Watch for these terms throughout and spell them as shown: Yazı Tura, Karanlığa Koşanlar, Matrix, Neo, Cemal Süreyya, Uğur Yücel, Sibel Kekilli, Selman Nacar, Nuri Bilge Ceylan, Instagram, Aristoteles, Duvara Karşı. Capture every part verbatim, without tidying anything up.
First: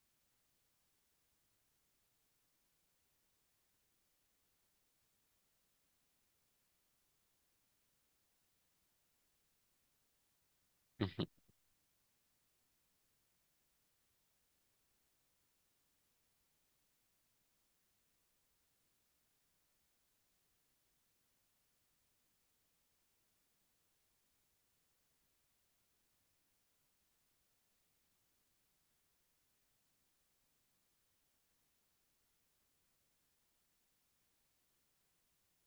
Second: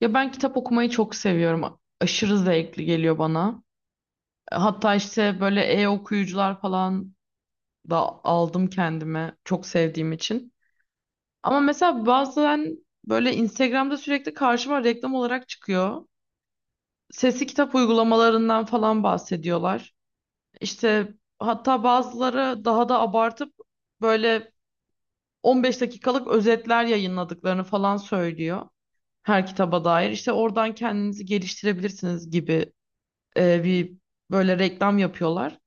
Ya ben kitap okumayı çok seviyorum. Aşırı zevkli geliyor bana. Hatta işte böyle e-okuyucular falan da aldım kendime çok sevdiğim için. Hı hı. Ama mesela bazen böyle Instagram'da sürekli karşıma reklam olarak çıkıyor. Sesli kitap uygulamalarından falan bahsediyorlar. İşte hatta bazıları daha da abartıp böyle on beş dakikalık özetler yayınladıklarını falan söylüyor her kitaba dair. İşte oradan kendinizi geliştirebilirsiniz gibi e, bir böyle reklam yapıyorlar.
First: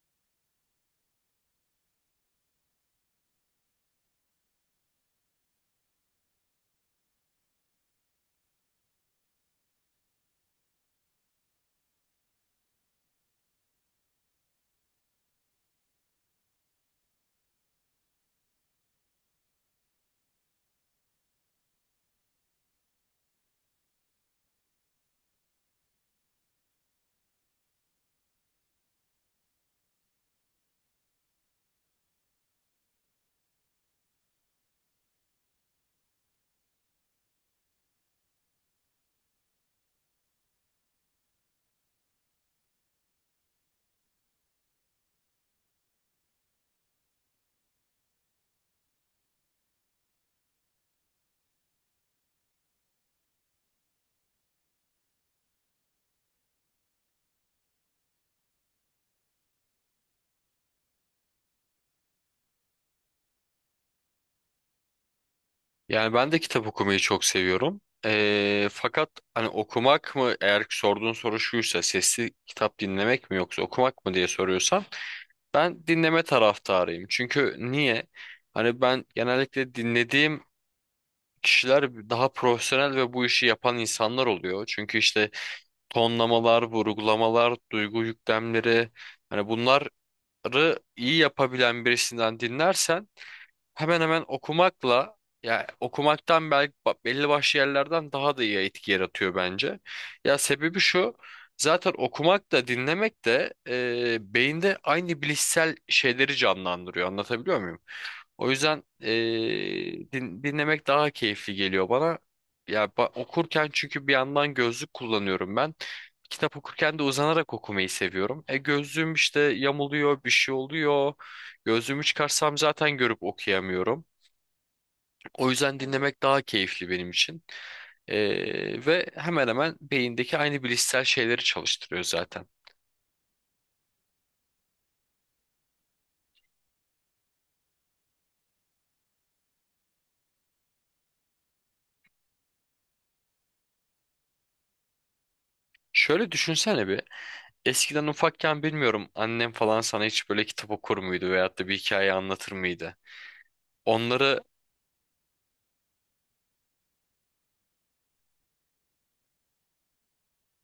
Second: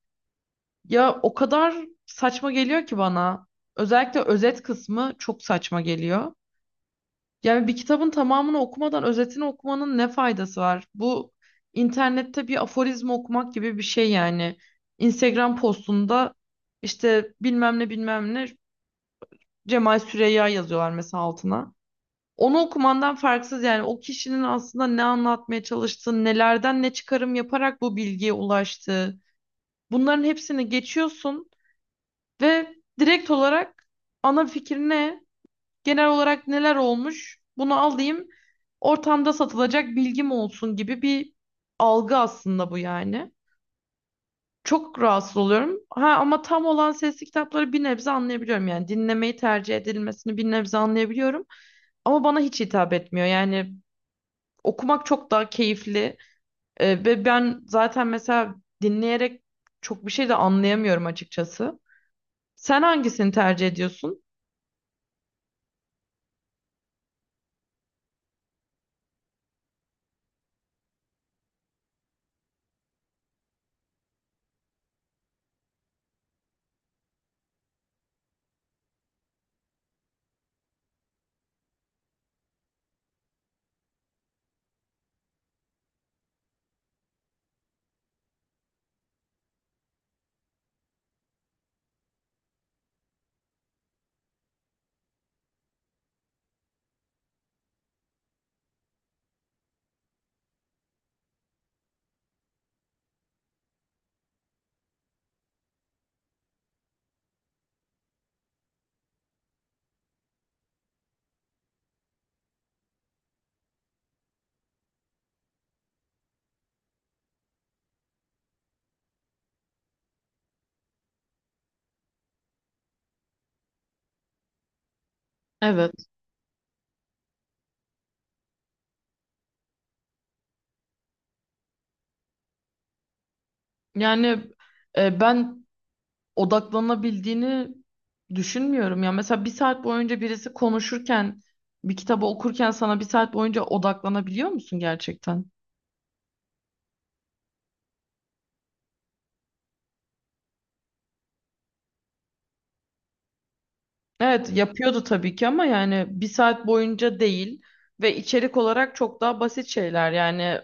Ya o kadar saçma geliyor ki bana. Özellikle özet kısmı çok saçma geliyor. Yani bir kitabın tamamını okumadan özetini okumanın ne faydası var? Bu internette bir aforizma okumak gibi bir şey yani. Instagram postunda işte bilmem ne bilmem ne Cemal Süreyya yazıyorlar mesela altına. Onu okumandan farksız yani o kişinin aslında ne anlatmaya çalıştığı, nelerden ne çıkarım yaparak bu bilgiye ulaştığı. Bunların hepsini geçiyorsun ve direkt olarak ana fikir ne? Genel olarak neler olmuş? Bunu alayım. Ortamda satılacak bilgim olsun gibi bir algı aslında bu yani. Çok rahatsız oluyorum. Ha ama tam olan sesli kitapları bir nebze anlayabiliyorum yani. Dinlemeyi tercih edilmesini bir nebze anlayabiliyorum. Ama bana hiç hitap etmiyor. Yani okumak çok daha keyifli. Ee, ve ben zaten mesela dinleyerek çok bir şey de anlayamıyorum açıkçası. Sen hangisini tercih ediyorsun? Yani ben de kitap okumayı çok seviyorum. Ee, fakat hani okumak mı eğer sorduğun soru şuysa sesli kitap dinlemek mi yoksa okumak mı diye soruyorsan ben dinleme taraftarıyım. Çünkü niye? Hani ben genellikle dinlediğim kişiler daha profesyonel ve bu işi yapan insanlar oluyor. Çünkü işte tonlamalar, vurgulamalar, duygu yüklemleri hani bunları iyi yapabilen birisinden dinlersen hemen hemen okumakla ya okumaktan belki ba- belli başlı yerlerden daha da iyi etki yaratıyor bence. Ya sebebi şu, zaten okumak da dinlemek de e, beyinde aynı bilişsel şeyleri canlandırıyor, anlatabiliyor muyum? O yüzden eee, din- dinlemek daha keyifli geliyor bana. Ya ba- okurken çünkü bir yandan gözlük kullanıyorum ben. Kitap okurken de uzanarak okumayı seviyorum. E gözlüğüm işte yamuluyor, bir şey oluyor. Gözlüğümü çıkarsam zaten görüp okuyamıyorum. O yüzden Evet. dinlemek daha keyifli benim için. Eee, ve hemen hemen beyindeki aynı bilişsel şeyleri çalıştırıyor zaten. Yani e, ben odaklanabildiğini düşünmüyorum. Ya mesela bir saat boyunca birisi konuşurken, bir kitabı okurken sana bir saat boyunca odaklanabiliyor musun gerçekten? Şöyle düşünsene bir. Eskiden ufakken bilmiyorum, annem falan sana hiç böyle kitap okur muydu veyahut da bir hikaye anlatır mıydı? Onları, Evet, yapıyordu tabii ki ama yani bir saat boyunca değil ve içerik olarak çok daha basit şeyler. Yani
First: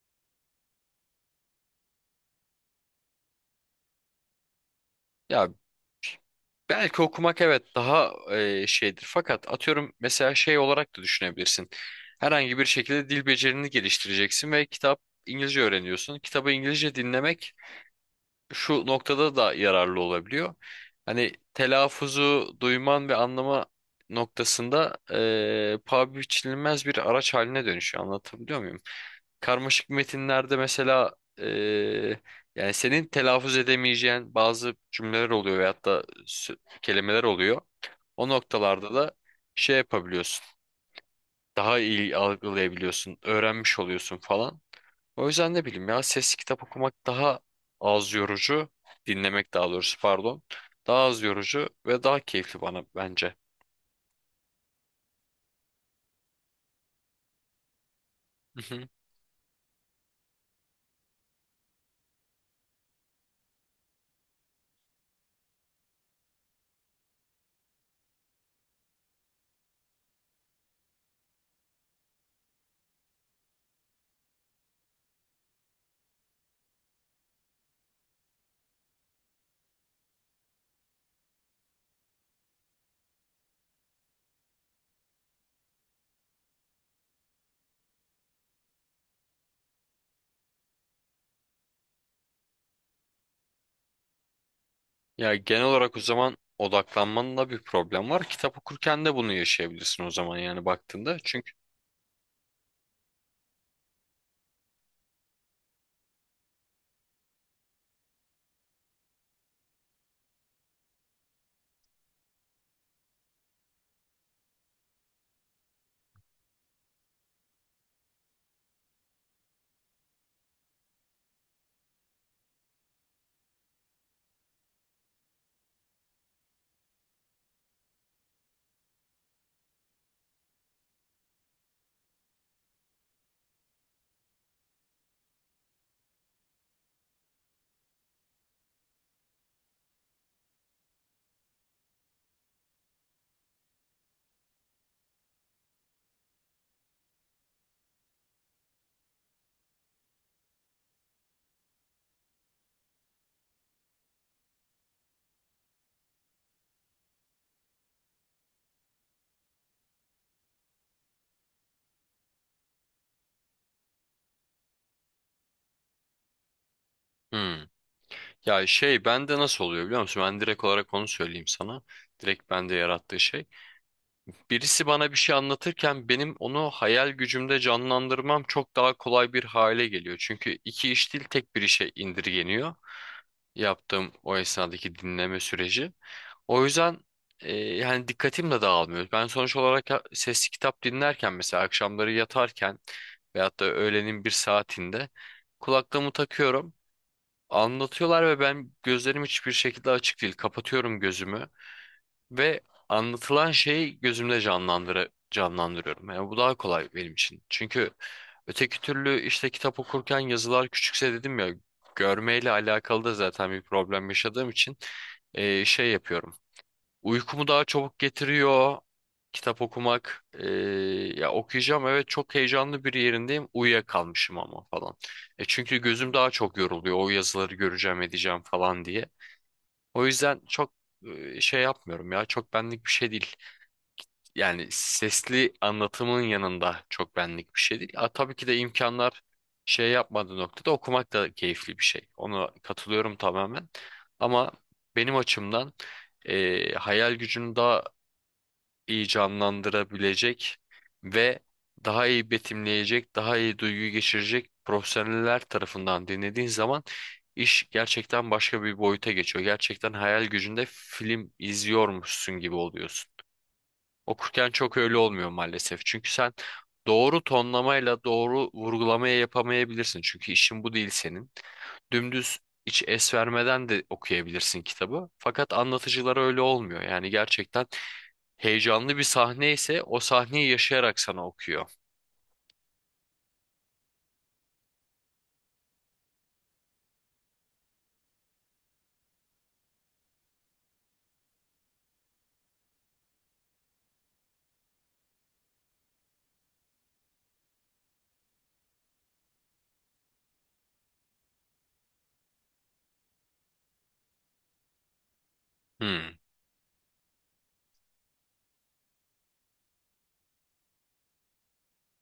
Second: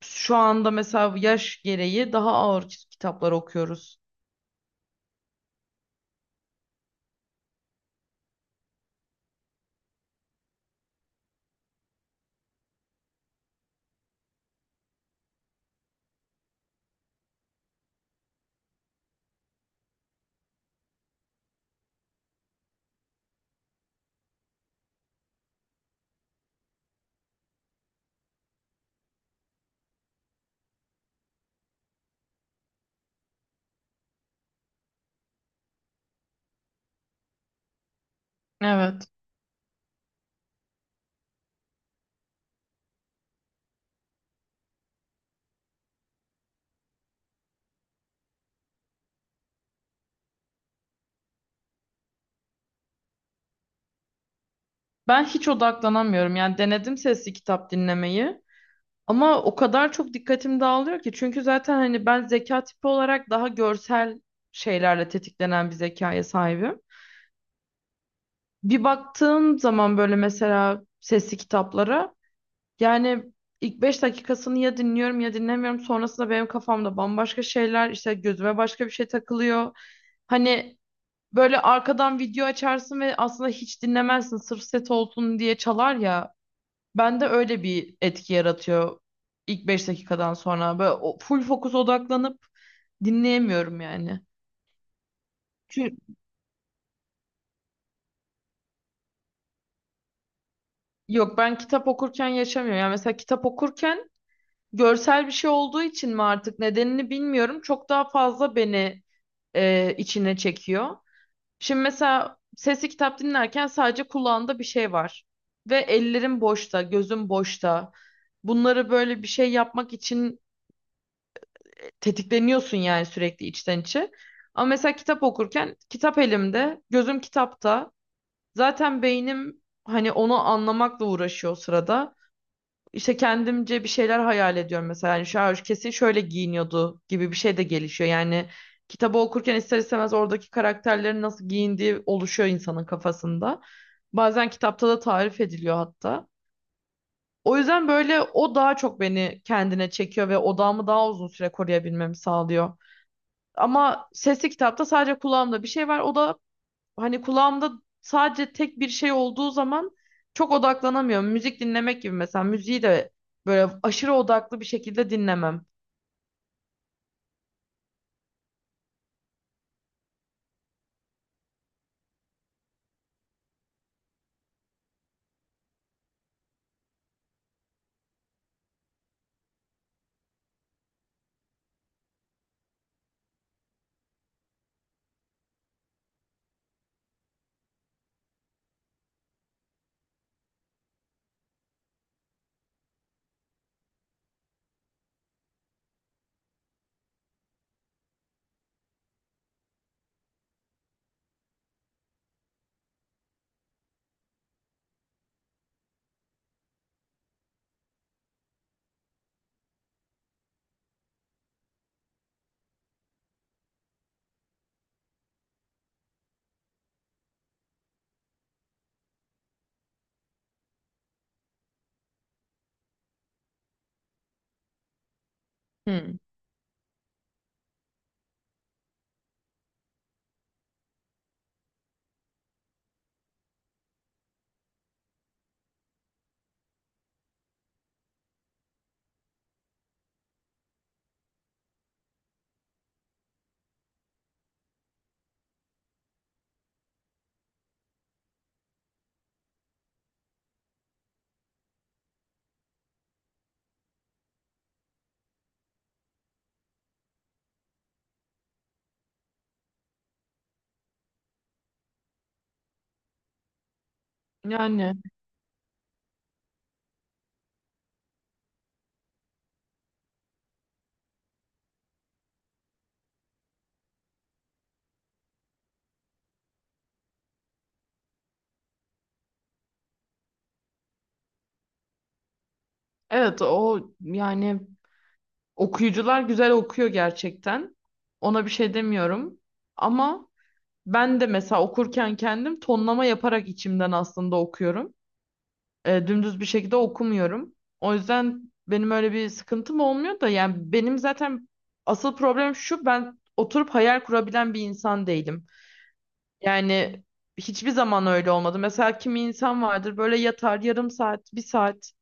şu anda mesela yaş gereği daha ağır kit- kitaplar okuyoruz. ya belki okumak evet daha e, şeydir fakat atıyorum mesela şey olarak da düşünebilirsin. Herhangi bir şekilde dil becerini geliştireceksin ve kitap, İngilizce öğreniyorsun. Kitabı İngilizce dinlemek şu noktada da yararlı olabiliyor. Hani telaffuzu duyman ve anlama noktasında e, paha biçilmez bir araç haline dönüşüyor. Anlatabiliyor muyum? Karmaşık metinlerde mesela eee, yani senin telaffuz edemeyeceğin bazı cümleler oluyor veyahut da sö- kelimeler oluyor. O noktalarda Evet. da şey yapabiliyorsun. Daha iyi algılayabiliyorsun, öğrenmiş oluyorsun falan. O yüzden ne bileyim, ya sesli kitap okumak daha az yorucu, dinlemek daha doğrusu, pardon. Daha az yorucu ve daha keyifli bana bence. Ben hiç odaklanamıyorum. Yani denedim sesli kitap dinlemeyi. Hı hı. Ama o kadar çok dikkatim dağılıyor ki çünkü zaten hani ben zeka tipi olarak daha görsel şeylerle tetiklenen bir zekaya sahibim. Bir baktığım zaman böyle mesela sesli kitaplara yani ilk beş dakikasını ya dinliyorum ya dinlemiyorum, sonrasında benim kafamda bambaşka şeyler, işte gözüme başka bir şey takılıyor. Hani böyle arkadan video açarsın ve aslında hiç dinlemezsin, sırf set olsun diye çalar ya. Bende öyle bir etki yaratıyor ilk beş dakikadan sonra. Böyle o- full fokus odaklanıp dinleyemiyorum yani. Ya genel Çünkü olarak o zaman odaklanmanla bir problem var. Kitap okurken de bunu yaşayabilirsin o zaman yani baktığında. yok, Çünkü ben kitap okurken yaşamıyorum. Yani mesela kitap okurken görsel bir şey olduğu için mi artık, nedenini bilmiyorum. Çok daha fazla beni e, içine çekiyor. Şimdi mesela sesli kitap dinlerken sadece kulağında bir şey var. Ve ellerim boşta, gözüm boşta. Bunları böyle bir şey yapmak için tetikleniyorsun yani sürekli, içten içe. Ama mesela kitap okurken kitap elimde, gözüm kitapta. Zaten beynim hani onu anlamakla uğraşıyor o sırada. İşte kendimce bir şeyler hayal ediyorum mesela. Yani şu an kesin şöyle giyiniyordu gibi bir şey de gelişiyor. Yani kitabı okurken ister istemez oradaki karakterlerin nasıl giyindiği oluşuyor insanın kafasında. Bazen kitapta da tarif ediliyor hatta. O yüzden böyle o daha çok beni kendine çekiyor ve odağımı daha uzun süre koruyabilmemi sağlıyor. Ama sesli kitapta sadece kulağımda bir şey var. O da hani kulağımda sadece tek bir şey olduğu zaman çok odaklanamıyorum. Müzik dinlemek gibi, mesela müziği de böyle aşırı odaklı bir şekilde dinlemem. Hmm. Ya şey bende nasıl oluyor biliyor musun? Ben direkt olarak onu söyleyeyim sana. Direkt bende yarattığı şey. Birisi bana bir şey anlatırken benim onu hayal gücümde canlandırmam çok daha kolay bir hale geliyor. Çünkü iki iş değil, tek bir işe indirgeniyor. Yaptığım o esnadaki dinleme süreci. O yüzden e, yani dikkatim de dağılmıyor. Ben sonuç olarak ya- sesli kitap dinlerken mesela akşamları yatarken veyahut da öğlenin bir saatinde kulaklığımı takıyorum. Anlatıyorlar ve ben gözlerim hiçbir şekilde açık değil. Kapatıyorum gözümü ve anlatılan şeyi gözümde canlandır canlandırıyorum. Yani bu daha kolay benim için. Çünkü öteki türlü işte kitap okurken yazılar küçükse, dedim ya, görmeyle alakalı da zaten bir problem yaşadığım için e, şey yapıyorum. Uykumu daha çabuk getiriyor kitap okumak. Ee, ya okuyacağım, evet, çok heyecanlı bir yerindeyim. Uyuyakalmışım ama falan. E çünkü gözüm Hmm. daha çok yoruluyor. O yazıları göreceğim edeceğim falan diye. O yüzden çok e, şey yapmıyorum ya. Çok benlik bir şey değil. Yani sesli anlatımın yanında çok benlik bir şey değil. Ha, tabii ki de imkanlar şey yapmadığı noktada okumak da keyifli bir şey. Ona katılıyorum tamamen. Ama benim açımdan e, hayal gücünü daha iyi canlandırabilecek ve daha iyi betimleyecek, daha iyi duygu geçirecek profesyoneller tarafından dinlediğin zaman iş gerçekten başka bir boyuta geçiyor. Gerçekten hayal gücünde film izliyormuşsun gibi oluyorsun. Okurken çok öyle Yani olmuyor maalesef. Çünkü sen doğru tonlamayla doğru vurgulamaya yapamayabilirsin. Çünkü işin bu değil senin. Dümdüz hiç es vermeden de okuyabilirsin kitabı. Fakat anlatıcılar öyle olmuyor. Yani gerçekten heyecanlı bir sahne ise o sahneyi yaşayarak sana okuyor. evet, o yani okuyucular güzel okuyor gerçekten. Ona bir şey demiyorum. Ama ben de mesela okurken kendim tonlama yaparak içimden aslında okuyorum. E, dümdüz bir şekilde okumuyorum. O yüzden benim öyle bir sıkıntım olmuyor da yani benim zaten asıl problemim şu: ben oturup hayal kurabilen bir insan değilim. Hmm. Yani hiçbir zaman öyle olmadı. Mesela kimi insan vardır, böyle yatar yarım saat, bir saat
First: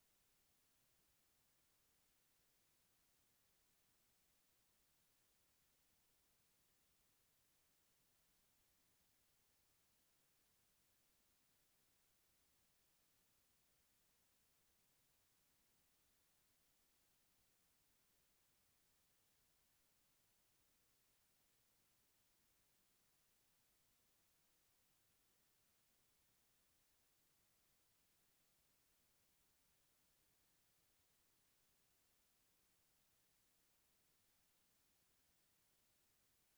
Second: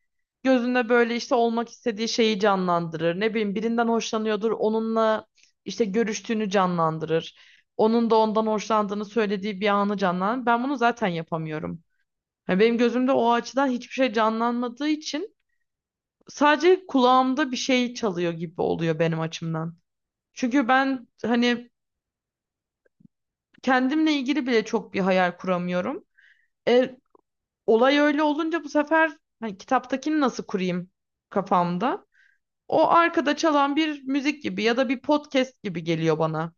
gözünde böyle işte olmak istediği şeyi canlandırır. Ne bileyim, birinden hoşlanıyordur, onunla işte görüştüğünü canlandırır. Onun da ondan hoşlandığını söylediği bir anı canlandırır. Ben bunu zaten yapamıyorum. Ya benim gözümde o açıdan hiçbir şey canlanmadığı için sadece kulağımda bir şey çalıyor gibi oluyor benim açımdan. Çünkü ben hani kendimle ilgili bile çok bir hayal kuramıyorum. E, Olay öyle olunca bu sefer hani kitaptakini nasıl kurayım kafamda? O arkada çalan bir müzik gibi ya da bir podcast gibi geliyor bana.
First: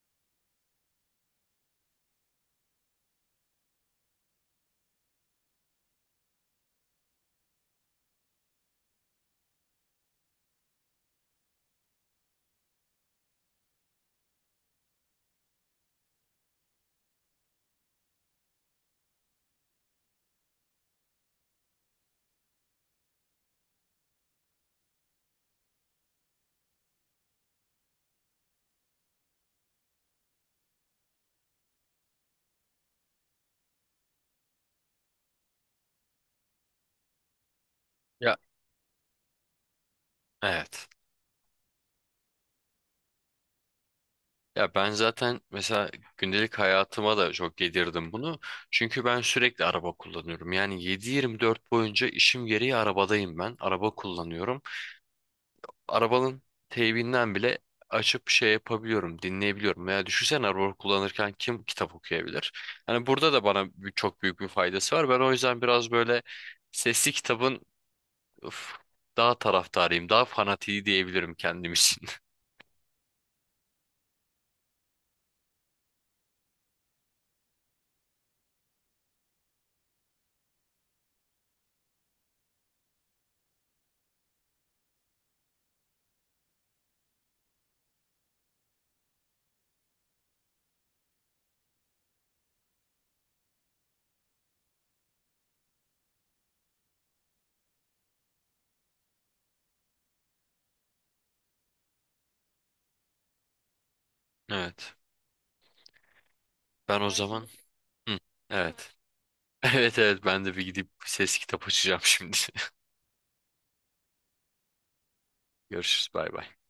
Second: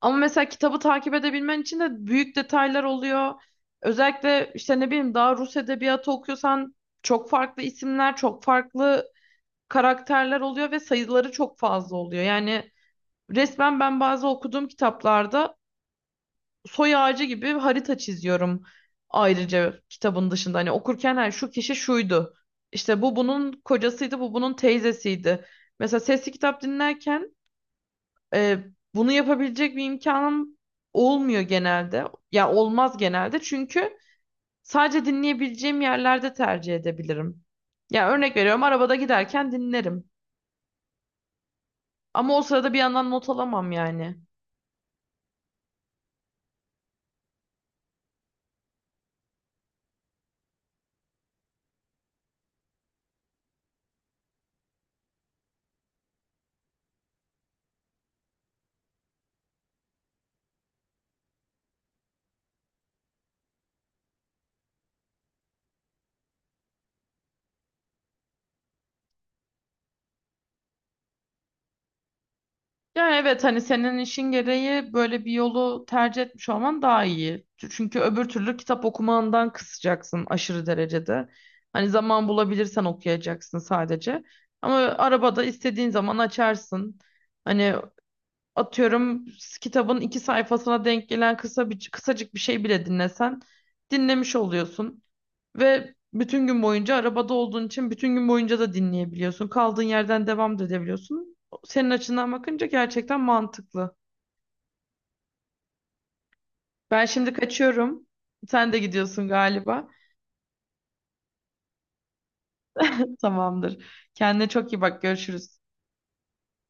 Ama mesela kitabı takip edebilmen için de büyük detaylar oluyor. Özellikle işte ne bileyim, daha Rus edebiyatı okuyorsan çok farklı isimler, çok farklı karakterler oluyor ve sayıları çok fazla oluyor. Yani resmen ben bazı okuduğum kitaplarda soy ağacı gibi harita çiziyorum ayrıca kitabın dışında. Hani okurken her şu kişi şuydu. İşte bu bunun kocasıydı, bu bunun teyzesiydi. Mesela sesli kitap dinlerken e, bunu yapabilecek bir imkanım olmuyor genelde. Ya olmaz genelde çünkü sadece dinleyebileceğim yerlerde tercih edebilirim. Ya örnek Ya, veriyorum, arabada giderken dinlerim. evet. Ama o sırada bir yandan not alamam yani. Ya ben zaten mesela gündelik hayatıma da çok yedirdim bunu. Çünkü ben sürekli araba kullanıyorum. Yani yedi yirmi dört boyunca işim gereği arabadayım ben. Araba kullanıyorum. Arabanın teybinden bile açıp şey yapabiliyorum, dinleyebiliyorum. Veya düşünsene, araba kullanırken kim kitap okuyabilir? Hani burada da bana bir- çok büyük bir faydası var. Ben o yüzden biraz böyle sesli kitabın, öf, daha taraftarıyım, daha fanatiği diyebilirim kendim için. Yani evet, hani senin işin gereği böyle bir yolu tercih etmiş olman daha iyi. Çünkü öbür türlü kitap okumandan kısacaksın aşırı derecede. Hani zaman bulabilirsen okuyacaksın sadece. Ama arabada istediğin zaman açarsın. Hani atıyorum, kitabın iki sayfasına denk gelen kısa bir, kısacık bir şey bile dinlesen dinlemiş oluyorsun. Ve bütün gün boyunca arabada olduğun için bütün gün boyunca da dinleyebiliyorsun. Kaldığın yerden devam da edebiliyorsun. Senin açından bakınca gerçekten mantıklı. Evet. Ben Ben o şimdi zaman şimdi kaçıyorum. Hı, tamam. Sen de Evet. gidiyorsun galiba. Evet, evet, ben de bir gidip ses kitap açacağım şimdi. Tamamdır. Kendine çok iyi bak. Görüşürüz. Görüşürüz, bay bay.